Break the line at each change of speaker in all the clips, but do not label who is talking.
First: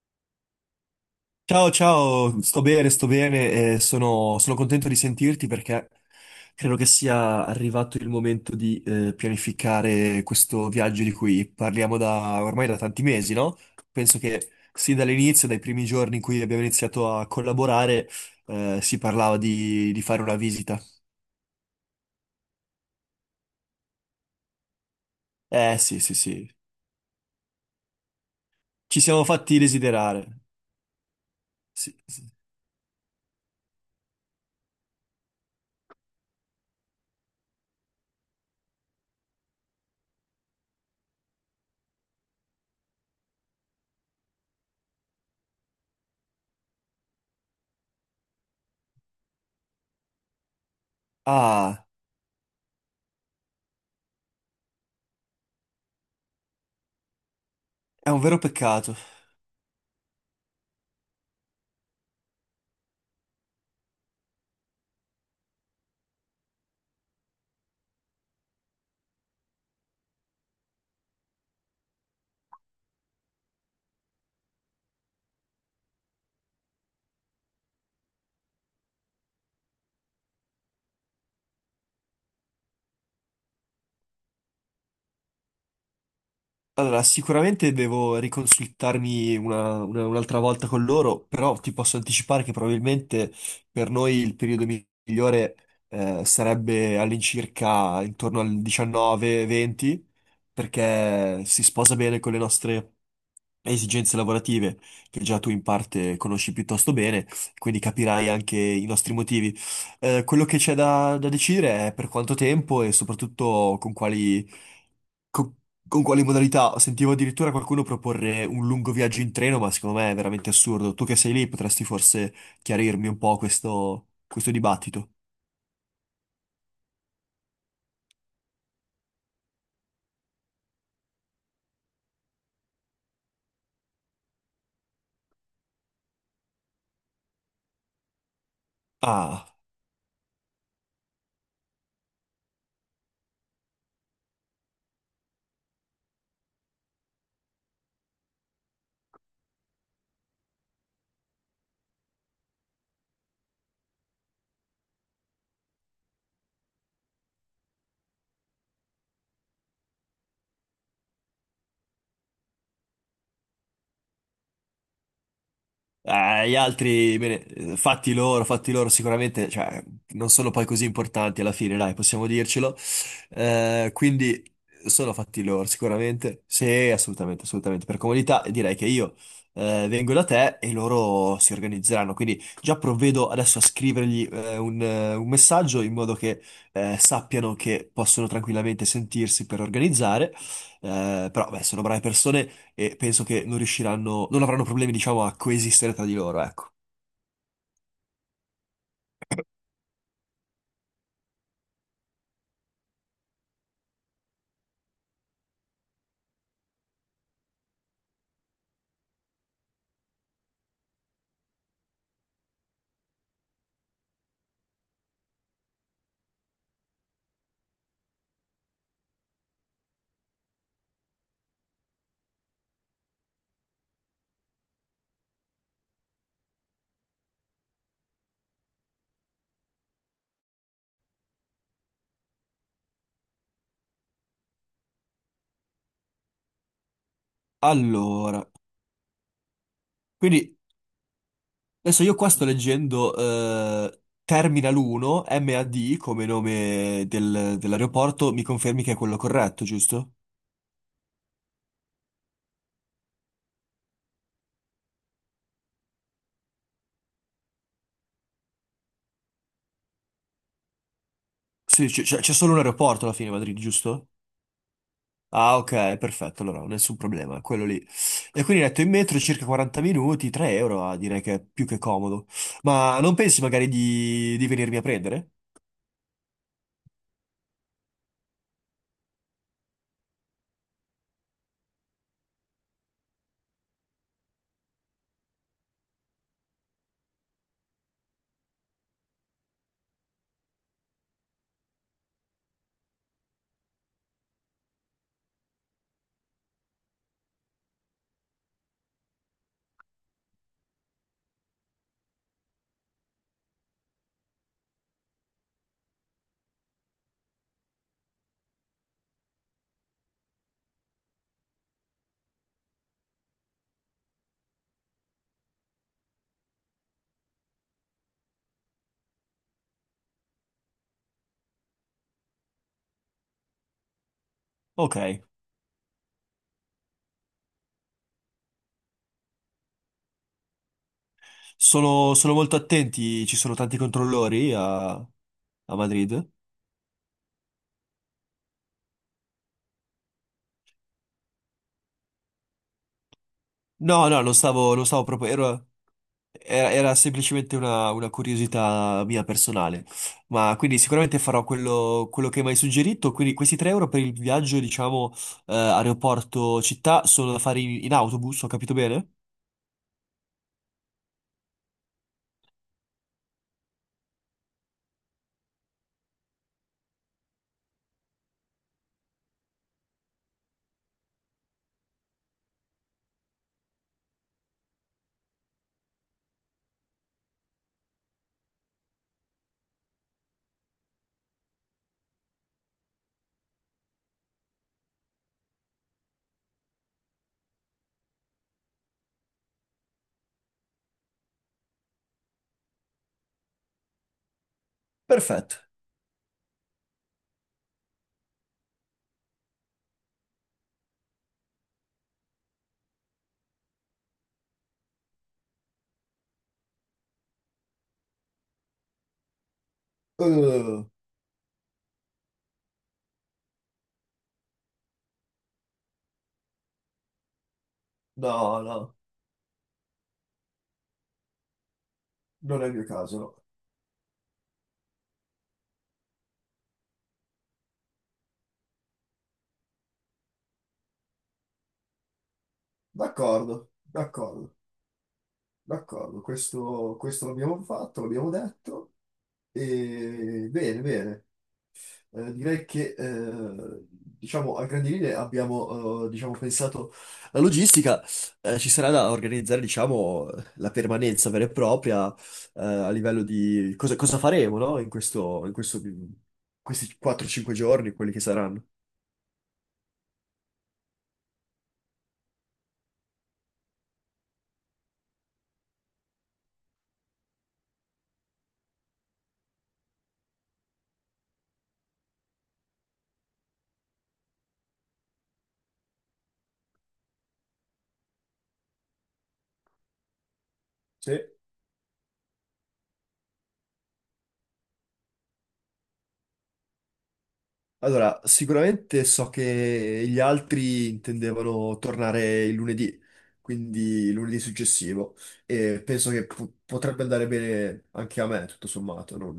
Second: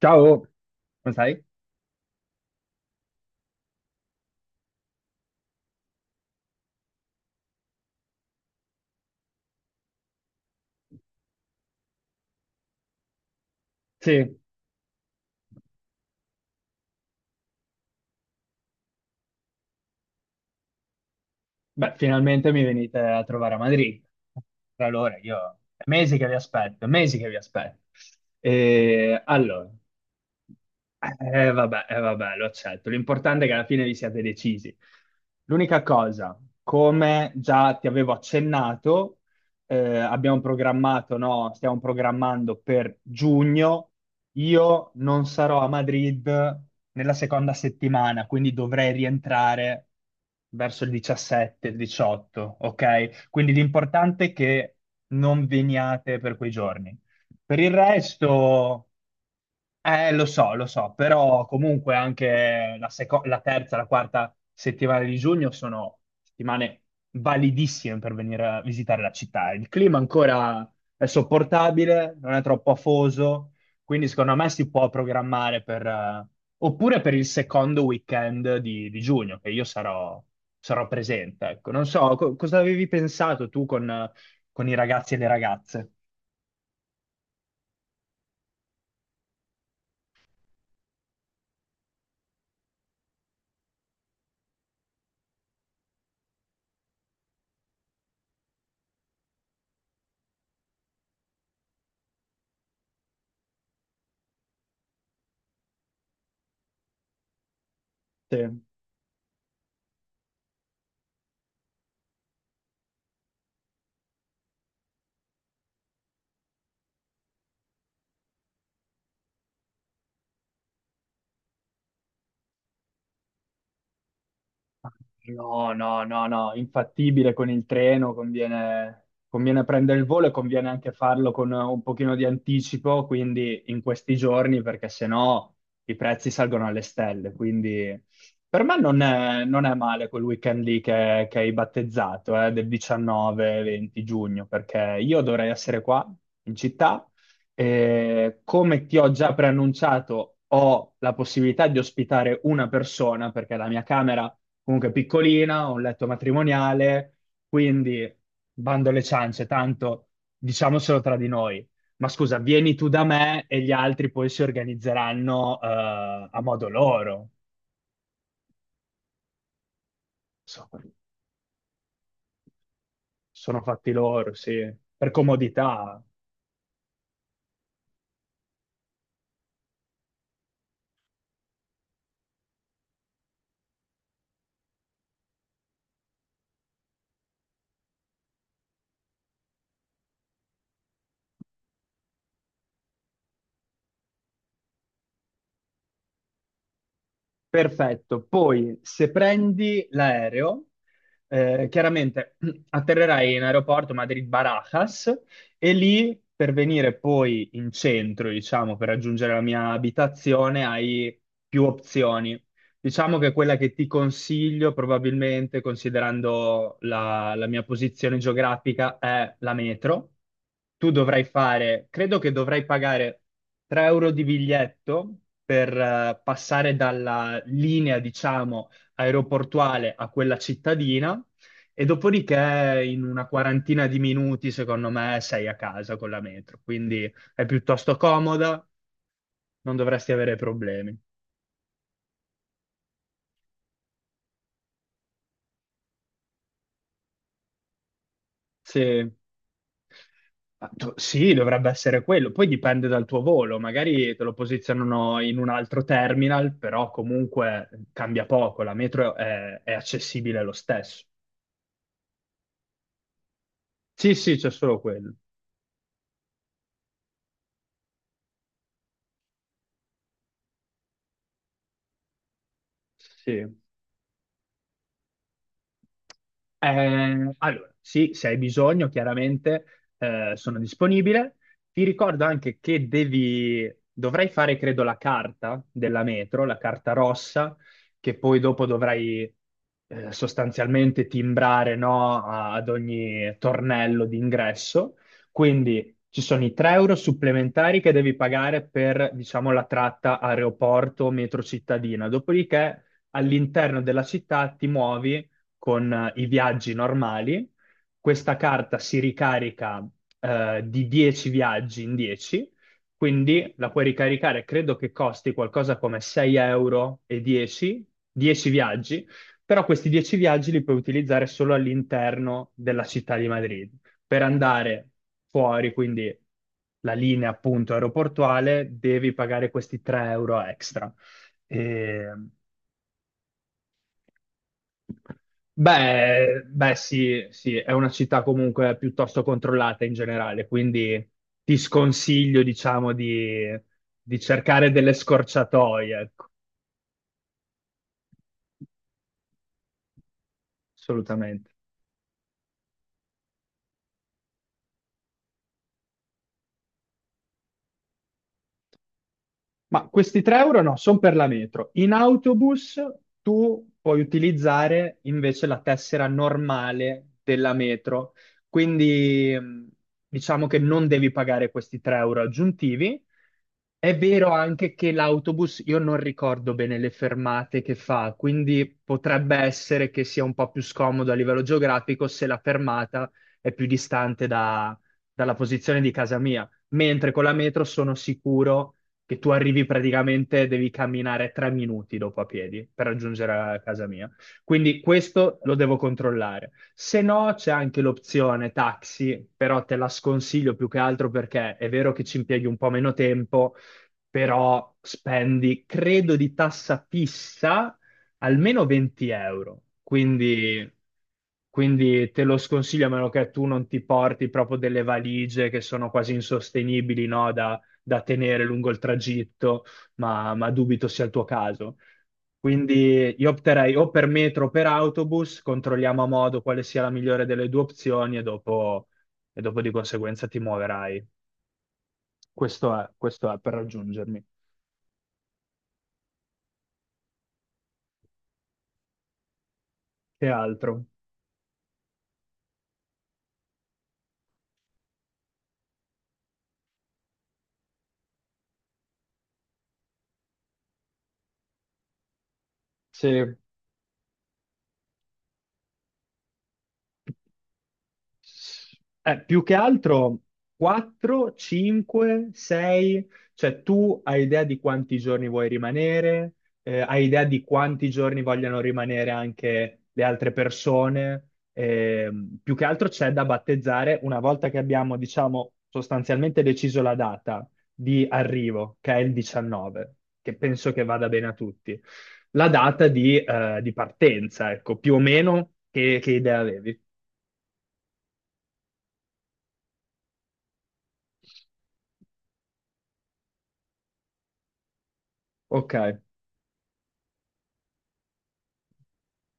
Ciao, come stai?
Ciao, ciao, sto bene e sono contento di sentirti perché credo che sia arrivato il momento di pianificare questo viaggio di cui parliamo da ormai da tanti mesi, no? Penso
Sì,
che sin dall'inizio, dai primi giorni in cui abbiamo iniziato a collaborare, si parlava di fare una visita.
beh, finalmente mi venite a trovare a Madrid. Tra l'ora, io
Eh
è
sì, sì,
mesi che vi
sì,
aspetto, è mesi che vi aspetto.
ci
E
siamo fatti
allora,
desiderare.
vabbè,
Sì, sì.
vabbè, lo accetto. L'importante è che alla fine vi siate decisi. L'unica cosa, come già ti avevo accennato, abbiamo programmato, no, stiamo programmando per giugno. Io non sarò a Madrid nella seconda settimana, quindi dovrei rientrare verso il 17, il
Ah,
18, ok? Quindi l'importante è che non veniate per quei giorni. Per il
è un vero
resto.
peccato.
Lo so, però comunque anche la terza, la quarta settimana di giugno sono settimane validissime per venire a visitare la città. Il clima ancora è sopportabile, non è troppo afoso, quindi secondo me si può programmare oppure per il secondo weekend di giugno, che io sarò presente. Ecco. Non so, cosa avevi pensato tu con i ragazzi e le ragazze?
Allora, sicuramente devo riconsultarmi un'altra volta con loro, però ti posso anticipare che probabilmente per noi il periodo migliore sarebbe all'incirca intorno al 19-20, perché si sposa bene con le nostre esigenze lavorative che già tu in parte conosci piuttosto bene, quindi capirai
Sì.
anche i nostri motivi. Quello che c'è da decidere è per quanto tempo e soprattutto con quali, co- con quali modalità. Sentivo addirittura qualcuno proporre un lungo viaggio in treno, ma secondo me è veramente assurdo. Tu che sei lì potresti forse chiarirmi un po' questo dibattito.
No, no, no, no, infattibile con il treno, conviene prendere il volo e conviene anche farlo con un pochino di anticipo, quindi in questi giorni, perché sennò i prezzi salgono alle stelle. Quindi per me non è,
Ah.
non è male quel weekend lì che hai battezzato, del 19-20 giugno, perché io dovrei essere qua in città e come ti ho già preannunciato, ho la possibilità di ospitare una persona, perché la mia camera comunque piccolina, ho un letto matrimoniale, quindi bando alle ciance, tanto diciamocelo tra di noi. Ma scusa, vieni tu da me e gli altri poi si organizzeranno a
Gli
modo
altri,
loro.
bene, fatti loro sicuramente, cioè, non sono poi
So-
così importanti alla fine, dai, possiamo dircelo.
Sono fatti loro,
Quindi
sì, per
sono fatti loro,
comodità.
sicuramente. Sì, assolutamente, assolutamente. Per comodità direi che io vengo da te e loro si organizzeranno. Quindi già provvedo adesso a scrivergli un messaggio in modo che sappiano che possono tranquillamente sentirsi per organizzare. Però, beh, sono brave persone e penso che non riusciranno, non avranno problemi, diciamo, a coesistere tra di loro, ecco.
Perfetto. Poi, se prendi l'aereo, chiaramente atterrerai in aeroporto Madrid-Barajas e lì per venire poi in centro, diciamo, per raggiungere la mia abitazione, hai più opzioni. Diciamo che quella che ti consiglio, probabilmente, considerando la mia posizione geografica, è la metro. Tu dovrai fare, credo che dovrai pagare 3 euro di biglietto per passare dalla linea, diciamo, aeroportuale a quella cittadina e dopodiché in una quarantina di minuti, secondo me, sei a casa con la metro. Quindi è piuttosto
Allora,
comoda, non dovresti avere
quindi
problemi.
adesso io qua sto leggendo Terminal 1 MAD come nome dell'aeroporto, mi confermi che è
Sì.
quello corretto, giusto?
Ah, sì, dovrebbe essere quello, poi dipende dal tuo volo, magari te lo posizionano in un altro terminal, però comunque cambia poco, la metro è accessibile lo stesso.
Sì, c'è solo un aeroporto alla fine, a Madrid, giusto?
Sì, sì, c'è solo quello.
Ah, ok, perfetto, allora nessun problema, quello lì. E quindi detto in metro circa 40 minuti, 3 euro, ah, direi che è più che comodo. Ma non pensi
Sì.
magari di venirmi a prendere?
Allora, sì, se hai bisogno, chiaramente sono disponibile. Ti ricordo anche che dovrai fare, credo, la carta della metro, la carta rossa, che poi dopo dovrai sostanzialmente timbrare, no, ad ogni tornello d'ingresso. Quindi ci sono i 3 euro supplementari che devi pagare per, diciamo, la tratta aeroporto-metro cittadina. Dopodiché all'interno della città ti muovi con i viaggi normali. Questa carta si ricarica di 10 viaggi in 10, quindi la puoi ricaricare, credo che costi qualcosa come 6 euro e 10, 10 viaggi, però questi 10 viaggi li puoi utilizzare solo all'interno della città di Madrid. Per andare
Ok.
fuori, quindi la linea appunto aeroportuale, devi pagare questi 3 euro extra. E
Sono, sono molto attenti, ci sono tanti controllori a, a Madrid.
Beh, beh, sì, sì, è una città comunque piuttosto controllata in generale, quindi ti sconsiglio, diciamo, di,
No, no,
cercare
non
delle
stavo proprio. Era,
scorciatoie, ecco,
era semplicemente una curiosità mia personale. Ma quindi sicuramente farò
assolutamente.
quello, quello che mi hai suggerito. Quindi questi 3 euro per il viaggio, diciamo, aeroporto-città sono da fare in, in autobus, ho capito bene?
Ma questi 3 euro no, sono per la metro. In autobus tu puoi utilizzare invece la tessera normale della metro, quindi diciamo che non devi pagare questi 3 euro aggiuntivi. È vero anche che l'autobus, io non ricordo bene le fermate che fa, quindi potrebbe essere che sia un po' più scomodo a livello geografico se la fermata è più distante dalla posizione di casa mia, mentre con la metro sono sicuro che tu arrivi praticamente, devi camminare 3 minuti dopo a piedi per raggiungere la casa mia. Quindi questo lo
Perfetto.
devo controllare. Se no, c'è anche l'opzione taxi, però te la sconsiglio più che altro perché è vero che ci impieghi un po' meno tempo, però spendi, credo, di tassa fissa almeno 20 euro. Quindi,
Eh,
quindi te lo sconsiglio a meno che tu non ti porti proprio delle valigie che sono quasi insostenibili, no? Da tenere
no,
lungo il
no,
tragitto, ma dubito sia il tuo caso.
non è il mio
Quindi
caso,
io
no.
opterei o per metro o per autobus, controlliamo a modo quale sia la migliore delle due opzioni e dopo di conseguenza ti muoverai. Questo è per
D'accordo,
raggiungermi.
d'accordo, d'accordo. Questo l'abbiamo fatto, l'abbiamo detto.
Che
E, bene,
altro?
bene. Direi che diciamo, a grandi linee abbiamo diciamo, pensato la logistica. Ci sarà da organizzare diciamo, la permanenza vera e propria a
Sì.
livello di cosa, cosa faremo no? In questo, in questi 4-5 giorni, quelli che saranno.
Più che altro 4, 5, 6, cioè tu hai idea di quanti giorni vuoi rimanere, hai idea di quanti giorni vogliono rimanere anche le altre persone. Più che altro c'è da battezzare una volta che abbiamo, diciamo, sostanzialmente deciso la data di arrivo, che è il 19, che penso che vada
Sì.
bene a tutti, la data di partenza, ecco, più o meno che idea avevi.
Allora, sicuramente so che gli altri intendevano tornare il lunedì, quindi lunedì successivo, e
Ok.
penso che potrebbe andare bene anche a me, tutto sommato. Non,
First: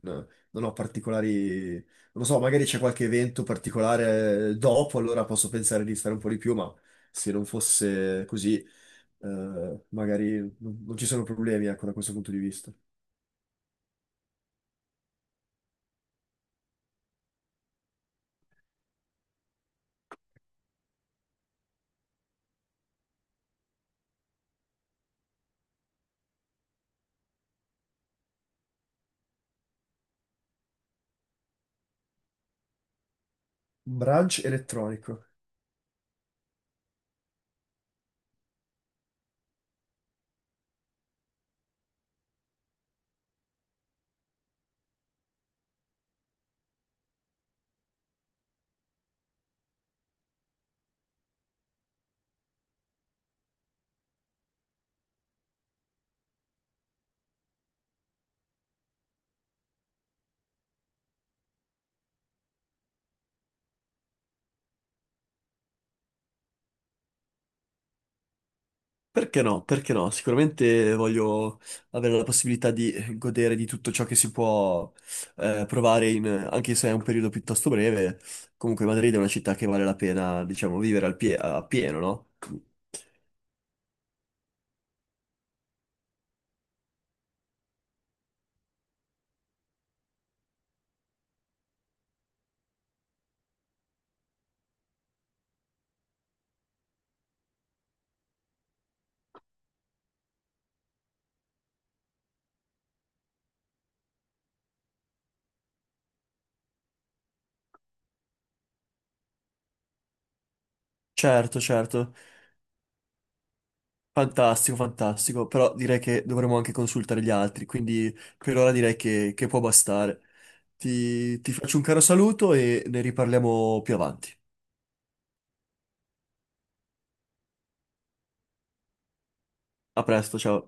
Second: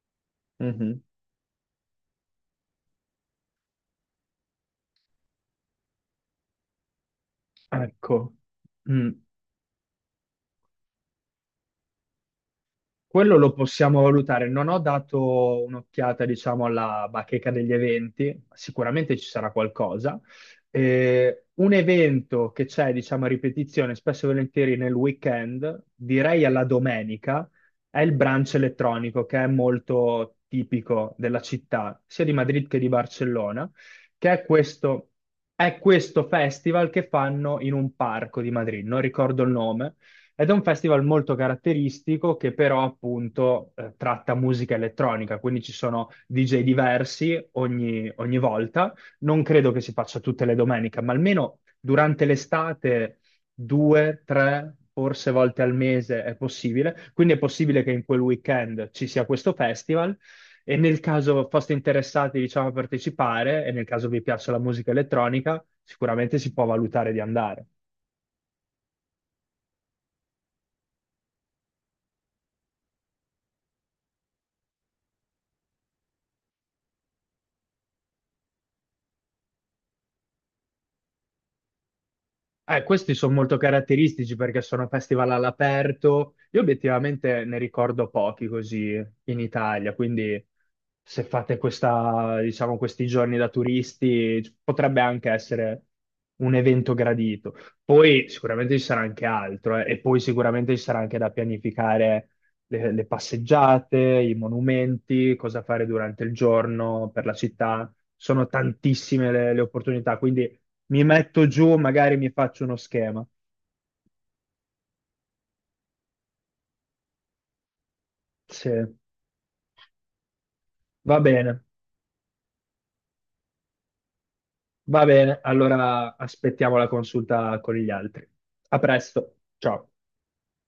non ho
Mhm.
particolari, non lo so, magari c'è qualche evento particolare dopo, allora posso pensare di stare un po' di più, ma se non fosse
Ecco,
così,
Mm.
magari non, non ci sono problemi, ecco, da questo punto di vista.
quello lo possiamo valutare. Non ho dato un'occhiata, diciamo, alla bacheca degli eventi, sicuramente ci sarà qualcosa. Un evento che c'è, diciamo, a ripetizione, spesso e volentieri nel weekend, direi alla domenica, è il brunch elettronico, che è molto tipico della città, sia di Madrid che di Barcellona, che
Brunch
è questo,
elettronico.
è questo festival che fanno in un parco di Madrid, non ricordo il nome. Ed è un festival molto caratteristico che però appunto tratta musica elettronica, quindi ci sono DJ diversi ogni volta. Non credo che si faccia tutte le domeniche, ma almeno durante l'estate due, tre, forse volte al mese è possibile. Quindi è possibile che in quel weekend ci sia questo festival e nel caso foste interessati, diciamo, a partecipare e nel caso vi piaccia la musica elettronica, sicuramente si può valutare di andare.
Perché no? Perché no? Sicuramente voglio avere la possibilità di godere di tutto ciò che si può provare, anche se è un periodo piuttosto breve. Comunque Madrid è una città che vale la pena, diciamo, vivere a pieno, no?
Questi sono molto caratteristici perché sono festival all'aperto. Io obiettivamente ne ricordo pochi così in Italia, quindi se fate questa, diciamo, questi giorni da turisti potrebbe anche essere un evento gradito. Poi sicuramente ci sarà anche altro, e poi sicuramente ci sarà anche da pianificare le passeggiate, i monumenti, cosa fare durante il giorno per la città. Sono tantissime le opportunità, quindi mi metto
Certo,
giù,
certo.
magari mi faccio uno schema.
Fantastico, fantastico. Però direi che dovremmo anche consultare gli altri, quindi per
Sì,
ora direi che può bastare.
va
Ti
bene,
faccio un caro saluto e ne riparliamo più avanti.
va bene. Allora aspettiamo la consulta con gli altri. A presto, ciao.
A presto, ciao.